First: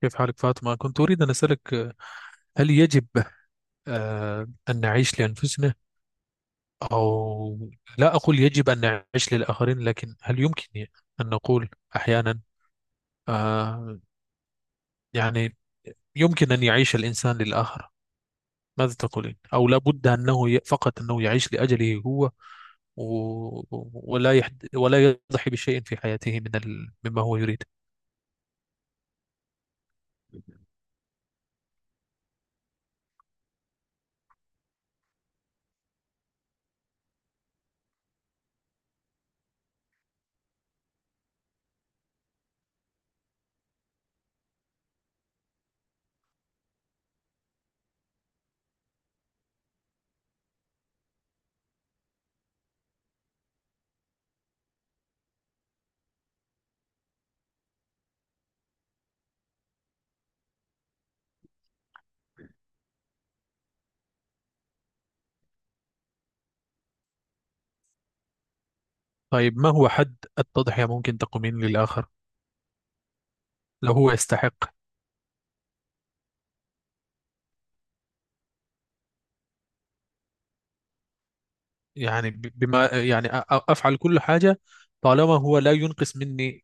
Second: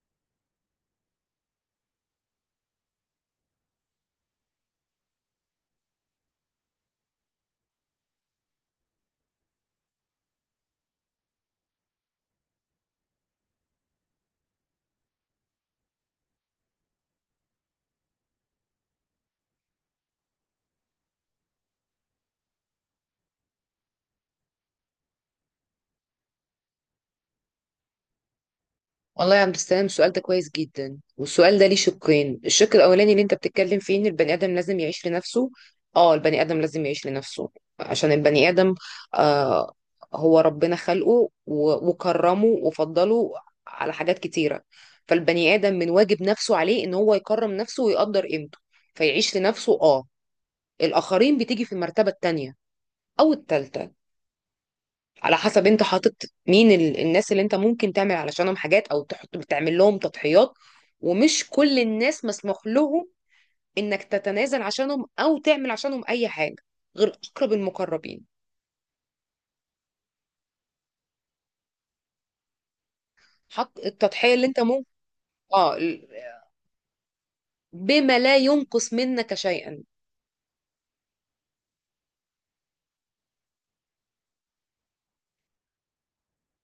كيف حالك فاطمة؟ كنت أريد أن أسألك هل يجب أن نعيش لأنفسنا، أو لا أقول يجب أن نعيش للآخرين، لكن هل يمكن أن نقول أحيانا آه، يعني يمكن أن يعيش الإنسان للآخر؟ ماذا تقولين؟ أو لا بد أنه فقط أنه يعيش لأجله هو، و- ولا يحد ولا يضحي بشيء في حياته مما هو يريد. والله يا عبد السلام، السؤال ده كويس جدا. والسؤال ده ليه شقين: الشق الاولاني اللي انت بتتكلم فيه ان البني ادم لازم يعيش لنفسه. اه، البني ادم لازم يعيش لنفسه عشان البني ادم. آه هو ربنا خلقه وكرمه وفضله على حاجات كتيره. فالبني ادم من واجب نفسه عليه ان هو يكرم نفسه ويقدر قيمته، فيعيش لنفسه. اه الاخرين بتيجي في المرتبه التانيه او التالته، على حسب انت حاطط مين الناس اللي انت ممكن تعمل علشانهم حاجات او تحط بتعمل لهم تضحيات. ومش كل الناس مسموح لهم انك تتنازل عشانهم او تعمل عشانهم اي حاجه، غير اقرب المقربين. طيب، ما هو حد التضحية ممكن تقومين للآخر حط لو هو التضحيه اللي يستحق؟ انت ممكن. اه ال- بما لا ينقص منك شيئا. يعني بما يعني أفعل كل حاجة طالما هو لا ينقص مني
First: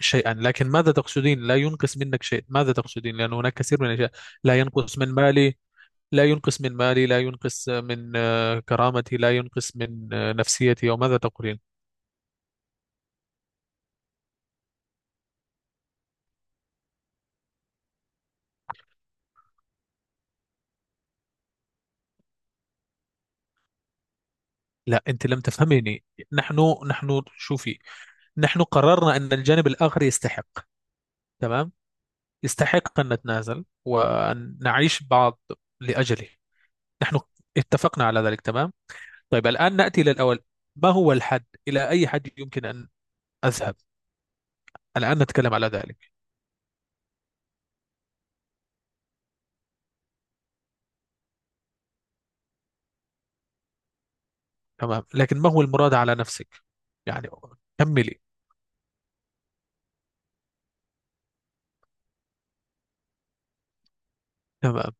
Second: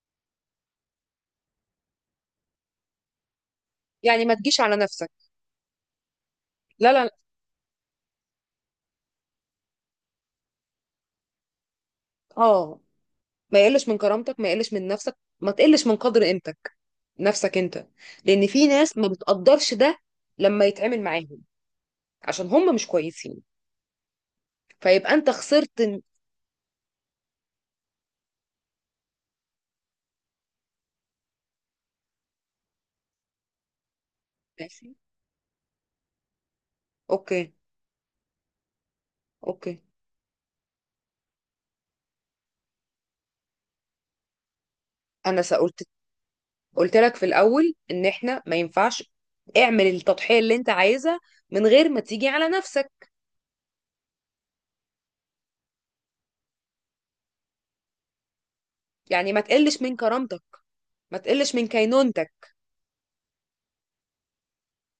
شيئا. لكن ماذا تقصدين لا ينقص منك شيء؟ ماذا تقصدين؟ لأن هناك كثير من الأشياء. يعني ما لا تجيش على ينقص من نفسك. مالي، لا ينقص من لا لا مالي، لا. لا ينقص من كرامتي، لا ينقص من نفسيتي، وماذا تقولين؟ اه، ما يقلش من كرامتك، ما يقلش من نفسك، ما تقلش من قدر قيمتك، نفسك انت. لان في ناس ما بتقدرش ده لما يتعامل معاهم، عشان هم مش كويسين، لا، فيبقى أنت انت لم خسرت. تفهميني. نحن شوفي، نحن قررنا أن الجانب الآخر يستحق. تمام، يستحق أن نتنازل وأن ماشي. نعيش بعض لأجله. نحن اوكي. اتفقنا على ذلك، تمام. طيب الآن اوكي. نأتي إلى الأول، ما هو الحد؟ إلى أي حد يمكن أن أذهب؟ الآن انا نتكلم على قلت ذلك. قلت لك في الاول ان احنا ما ينفعش اعمل التضحية اللي انت عايزها من غير ما تيجي على نفسك. تمام، لكن ما هو المراد على نفسك؟ يعني كملي. يعني ما تقلش من كرامتك، ما تقلش من كينونتك. تمام،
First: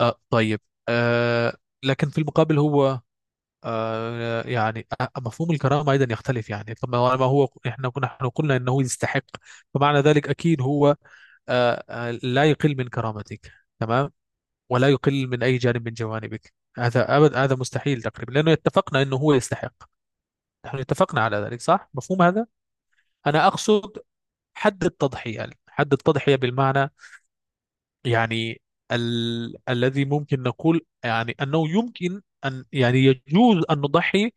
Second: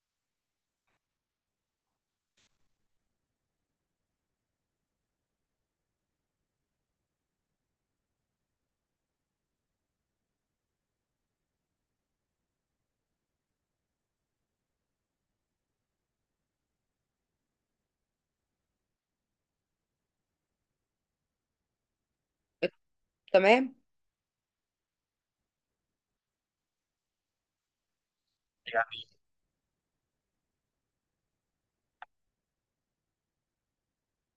طيب. آه لكن في المقابل هو يعني، مفهوم الكرامة أيضا يختلف، يعني طبعا، ما ما هو، إحنا قلنا أنه يستحق، فمعنى ذلك أكيد هو لا يقل من كرامتك، تمام، ولا يقل من أي جانب من جوانبك. هذا أبد، هذا مستحيل تقريبا، لأنه اتفقنا أنه هو يستحق. نحن اتفقنا على ذلك، صح؟ مفهوم هذا؟ أنا تمام. أقصد حد التضحية، يعني حد التضحية بالمعنى، يعني الذي ممكن نقول يعني أنه يمكن أن، يعني يجوز أن نضحي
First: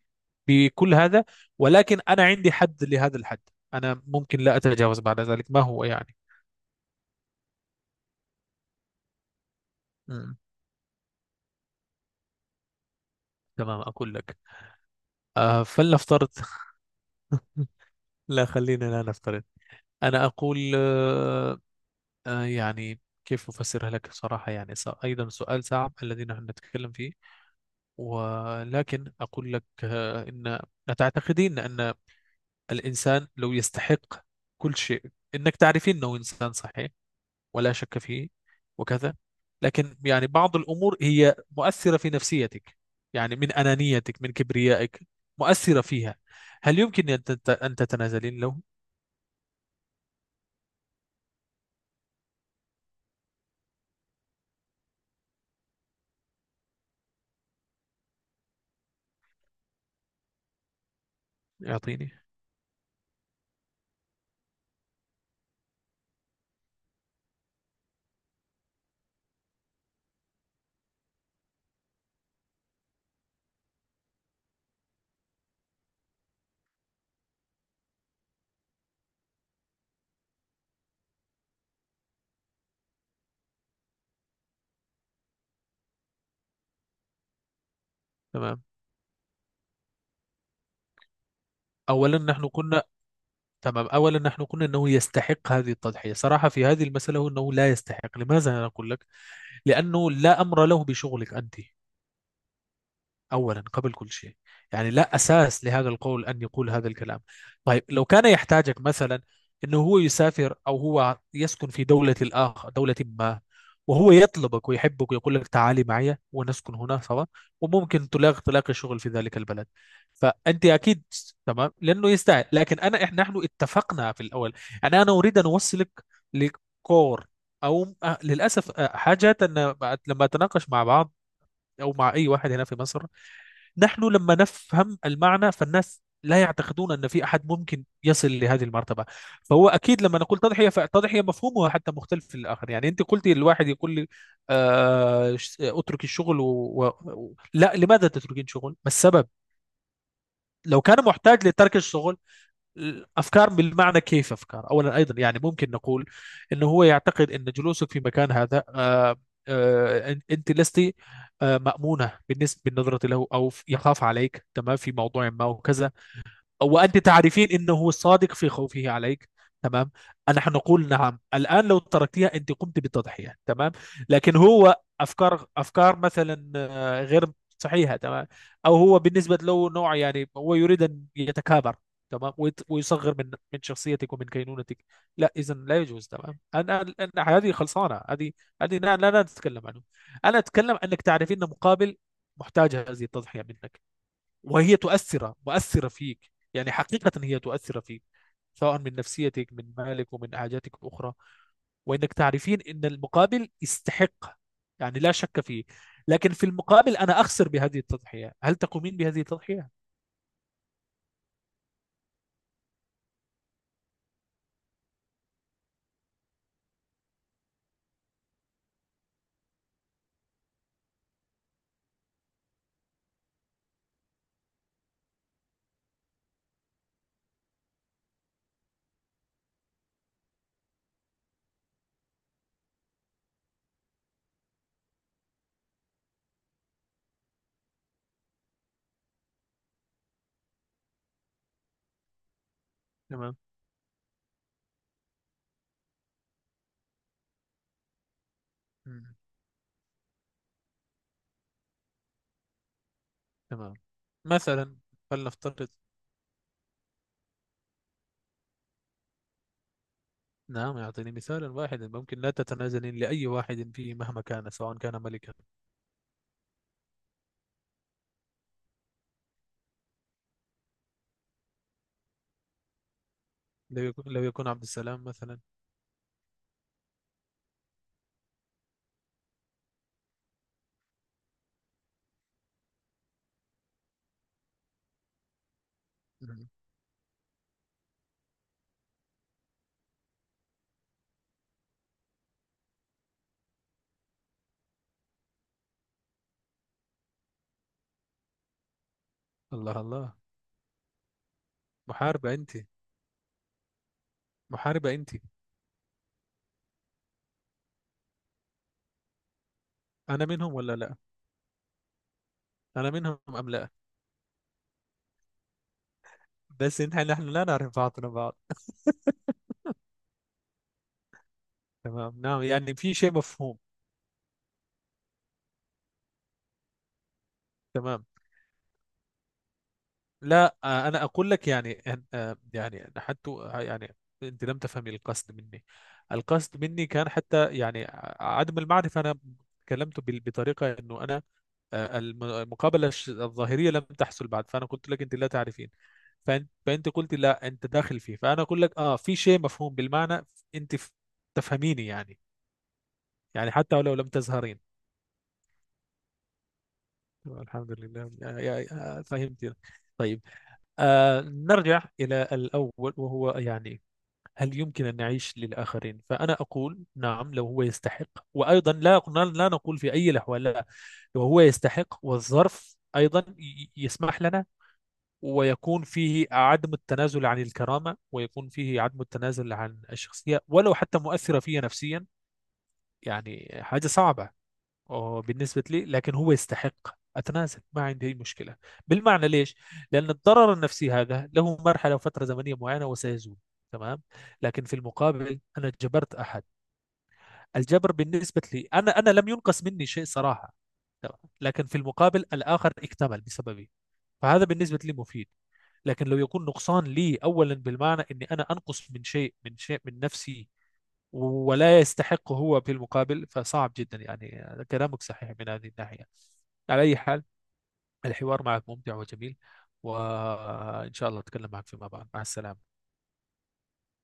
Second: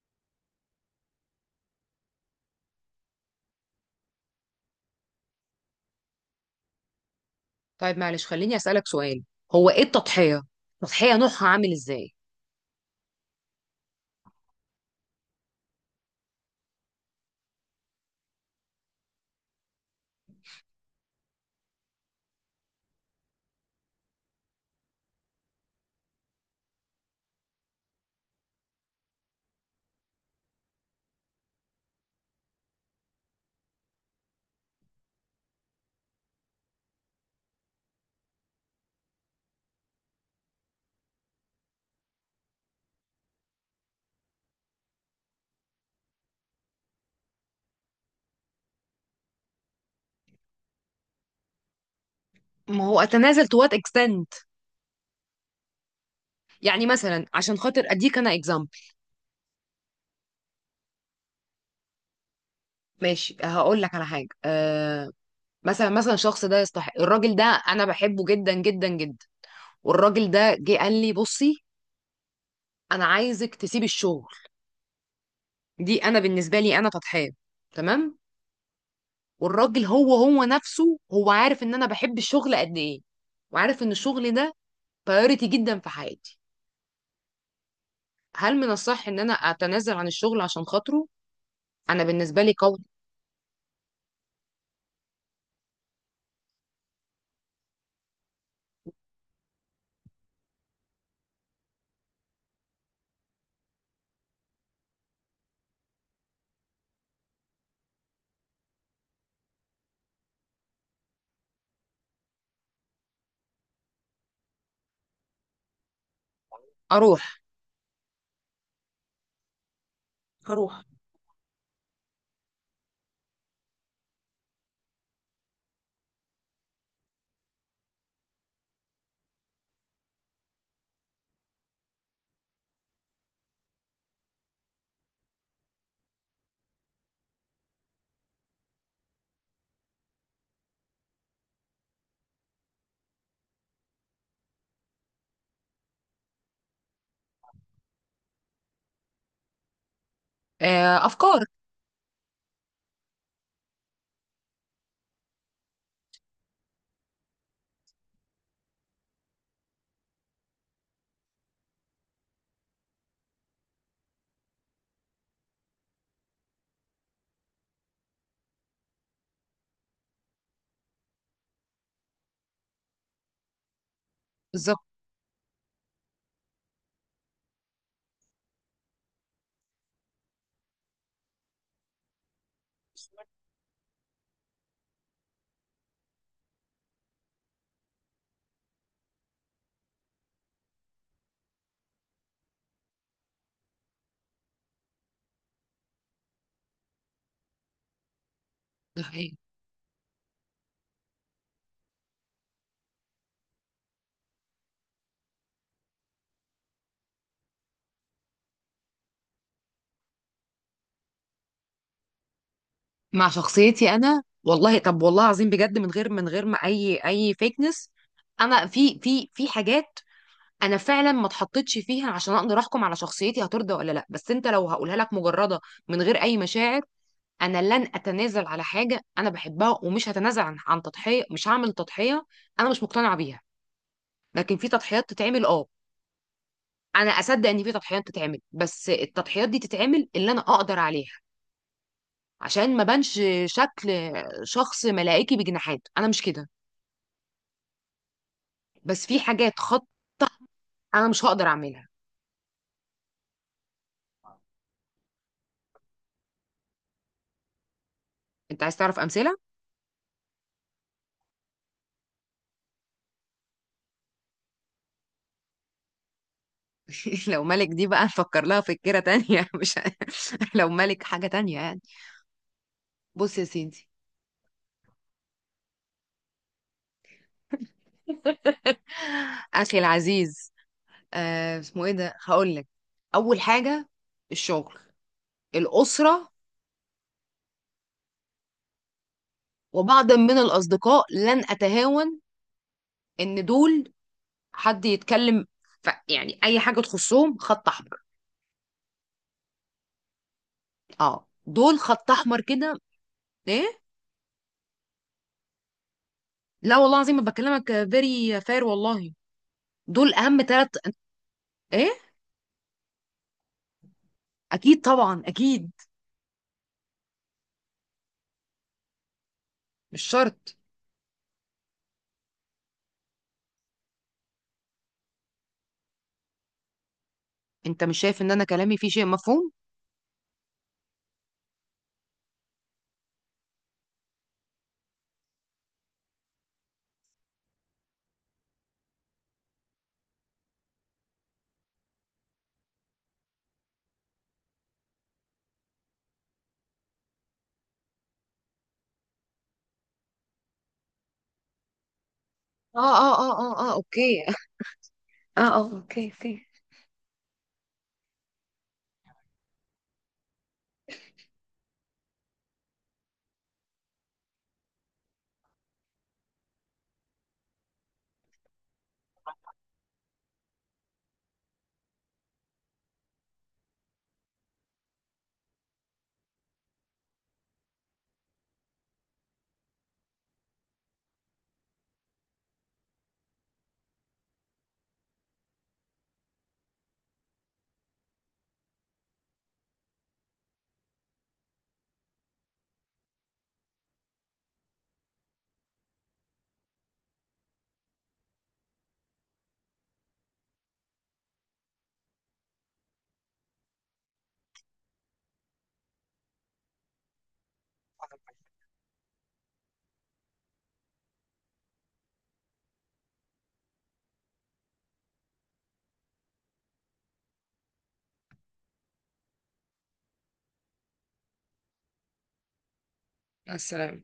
بكل هذا، ولكن أنا عندي حد لهذا الحد. أنا ممكن لا أتجاوز بعد ذلك، ما هو يعني. طيب معلش، خليني اسالك سؤال: هو ايه مم. التضحية؟ التضحية نوعها عامل ازاي؟ تمام أقول لك. فلنفترض لا، خلينا لا نفترض. أنا أقول يعني كيف أفسرها لك صراحة؟ يعني أيضا سؤال صعب الذي نحن نتكلم فيه، ولكن أقول لك إن، أتعتقدين أن الإنسان لو يستحق كل شيء، إنك تعرفين أنه إنسان صحيح ولا شك فيه وكذا، لكن يعني بعض الأمور هي مؤثرة في نفسيتك، يعني من أنانيتك، من كبريائك، مؤثرة فيها، هل يمكن أن أن تتنازلين له؟ ما هو اتنازل تو وات اكستنت؟ يعني مثلا عشان خاطر اديك انا اكزامبل. يعطيني. ماشي، هقول لك على حاجه. مثلا، الشخص ده يستحق. الراجل ده انا بحبه جدا جدا جدا. والراجل ده جه قال لي: بصي، انا عايزك تسيبي الشغل. دي انا بالنسبه لي انا فتحان، تمام. والراجل هو هو نفسه هو عارف ان انا بحب الشغل قد ايه، وعارف ان الشغل ده بايوريتي جدا في حياتي. هل تمام، من الصح ان انا اتنازل عن الشغل عشان خاطره؟ انا أولا بالنسبه نحن لي قوي. قلنا، تمام، أولا نحن قلنا أنه يستحق هذه التضحية. صراحة في هذه المسألة هو أنه لا يستحق. لماذا أنا أقول لك؟ لأنه لا أمر له بشغلك أنت، أولا قبل كل شيء. يعني لا أساس لهذا القول أن يقول هذا الكلام. طيب لو كان يحتاجك مثلا، أنه هو يسافر أو هو يسكن في دولة الآخر، دولة ما، وهو يطلبك ويحبك ويقول لك تعالي معي ونسكن هنا اروح. سوا، وممكن تلاقي تلاقي شغل في ذلك البلد، فأنت هروح. أكيد، تمام، لأنه يستاهل. لكن أنا، إحنا نحن اتفقنا في الأول، يعني أنا أريد أن أوصلك لكور، أو للأسف حاجات أن لما أتناقش مع بعض، أو مع أي واحد هنا في مصر، نحن لما نفهم المعنى، فالناس لا يعتقدون أن في أحد ممكن يصل لهذه المرتبة. فهو أكيد لما نقول تضحية، فالتضحية مفهومها حتى مختلف في الآخر، يعني أنت قلتي الواحد يقول لي، أترك الشغل لا، لماذا تتركين شغل؟ ما السبب؟ لو كان افكار. محتاج لترك الشغل، أفكار بالمعنى كيف أفكار؟ أولا أيضا يعني ممكن نقول أنه هو يعتقد أن جلوسك في مكان هذا أنت لست مأمونة بالنسبة بالنظرة له، أو يخاف عليك تمام في موضوع ما وكذا، وأنت تعرفين أنه صادق في خوفه عليك، تمام. نحن نقول نعم، الآن لو تركتها أنت قمت بالتضحية، تمام. لكن بالظبط. هو أفكار أفكار مثلا غير صحيحة، تمام. أو هو بالنسبة له نوع يعني هو يريد أن يتكابر، تمام، ويصغر من شخصيتك ومن كينونتك. لا، إذا لا يجوز، تمام. أنا هذه خلصانة، هذه، هذه لا لا لا نتكلم عنه. أنا أتكلم أنك تعرفين أن مقابل محتاج هذه التضحية منك، وهي تؤثر مؤثرة فيك، يعني حقيقة هي تؤثر فيك سواء من ده حقيقي. نفسيتك، من مالك، ومن حاجاتك الأخرى، وإنك تعرفين إن المقابل يستحق، يعني لا شك فيه، لكن في المقابل أنا أخسر بهذه التضحية، هل تقومين بهذه التضحية؟ مع شخصيتي انا، والله. طب والله العظيم، بجد، من غير ما اي فيكنس، انا في حاجات انا فعلا ما اتحطيتش فيها عشان اقدر احكم على شخصيتي هترضى ولا لا. بس انت لو هقولها لك مجرده، من غير اي مشاعر، انا لن اتنازل على حاجه انا بحبها، ومش هتنازل عن تضحيه. مش هعمل تضحيه انا مش مقتنعه بيها. لكن في تضحيات تتعمل، انا اصدق ان في تضحيات تتعمل، بس التضحيات دي تتعمل اللي انا اقدر عليها. عشان ما بانش تمام. شكل شخص ملائكي بجناحات، انا مش كده. بس مم. في حاجات خط، انا مش هقدر اعملها. تمام، مثلا، فلنفترض، انت عايز تعرف امثله؟ نعم يعطيني مثالا واحدا ممكن لا تتنازلين لأي واحد فيه مهما كان، سواء كان ملكا. لو ملك، دي بقى نفكر لها فكرة تانية. مش. لو ملك حاجة تانية، يعني. بص يا لو سيدي، يكون, لو يكون عبد السلام مثلا. أخي العزيز، اسمه إيه ده، هقول لك. أول حاجة: الشغل، الأسرة، مم. وبعض من الأصدقاء، لن أتهاون. إن دول حد يتكلم يعني، أي حاجة تخصهم خط أحمر. الله الله، أه، دول خط محاربة أحمر أنت، كده. إيه. محاربة أنت. لا والله العظيم ما بكلمك، فيري فير والله. دول انا أهم منهم ثلاث. ولا لا؟ إيه. انا منهم ام لا؟ أكيد طبعا، أكيد. بس انت، نحن لا نعرف بعضنا بعض. مش شرط. تمام، نعم، يعني في شيء مفهوم. انت مش تمام، شايف ان انا كلامي فيه شيء مفهوم؟ لا، انا اقول لك يعني يعني حتى يعني انت لم تفهمي القصد مني. القصد مني كان حتى يعني عدم المعرفه، انا تكلمت بطريقه انه انا المقابله الظاهريه لم تحصل بعد، فانا قلت لك انت لا تعرفين، فانت قلت لا انت داخل فيه، فانا اقول لك اه في شيء مفهوم بالمعنى، انت تفهميني يعني. اه، اه، اه، يعني اه، اه، حتى ولو لم اوكي. اه، تزهرين. اه، اوكي، اوكي. الحمد لله، فهمت. طيب، نرجع إلى الأول وهو يعني، هل يمكن أن نعيش للآخرين؟ فأنا أقول نعم لو هو يستحق، وأيضا لا، لا نقول في أي الأحوال لا. لو هو يستحق والظرف أيضا يسمح لنا، ويكون فيه عدم التنازل عن الكرامة، ويكون فيه عدم التنازل عن الشخصية، ولو حتى مؤثرة فيا نفسيا، يعني حاجة صعبة اه بالنسبة لي، لكن هو يستحق، أتنازل، ما عندي أي مشكلة. بالمعنى ليش؟ لأن الضرر النفسي هذا له مرحلة وفترة زمنية معينة وسيزول، تمام. لكن في المقابل أنا جبرت أحد. الجبر بالنسبة لي أنا لم ينقص مني شيء صراحة، تمام؟ لكن في المقابل الآخر اكتمل بسببي، فهذا بالنسبة لي مفيد. لكن لو يكون نقصان لي أولا بالمعنى أني أنا أنقص من شيء من نفسي، ولا يستحق هو في المقابل، فصعب جدا. يعني كلامك صحيح من هذه الناحية. على أي حال، الحوار معك ممتع وجميل، وإن شاء الله أتكلم معك فيما بعد. مع السلامة. مع السلامة.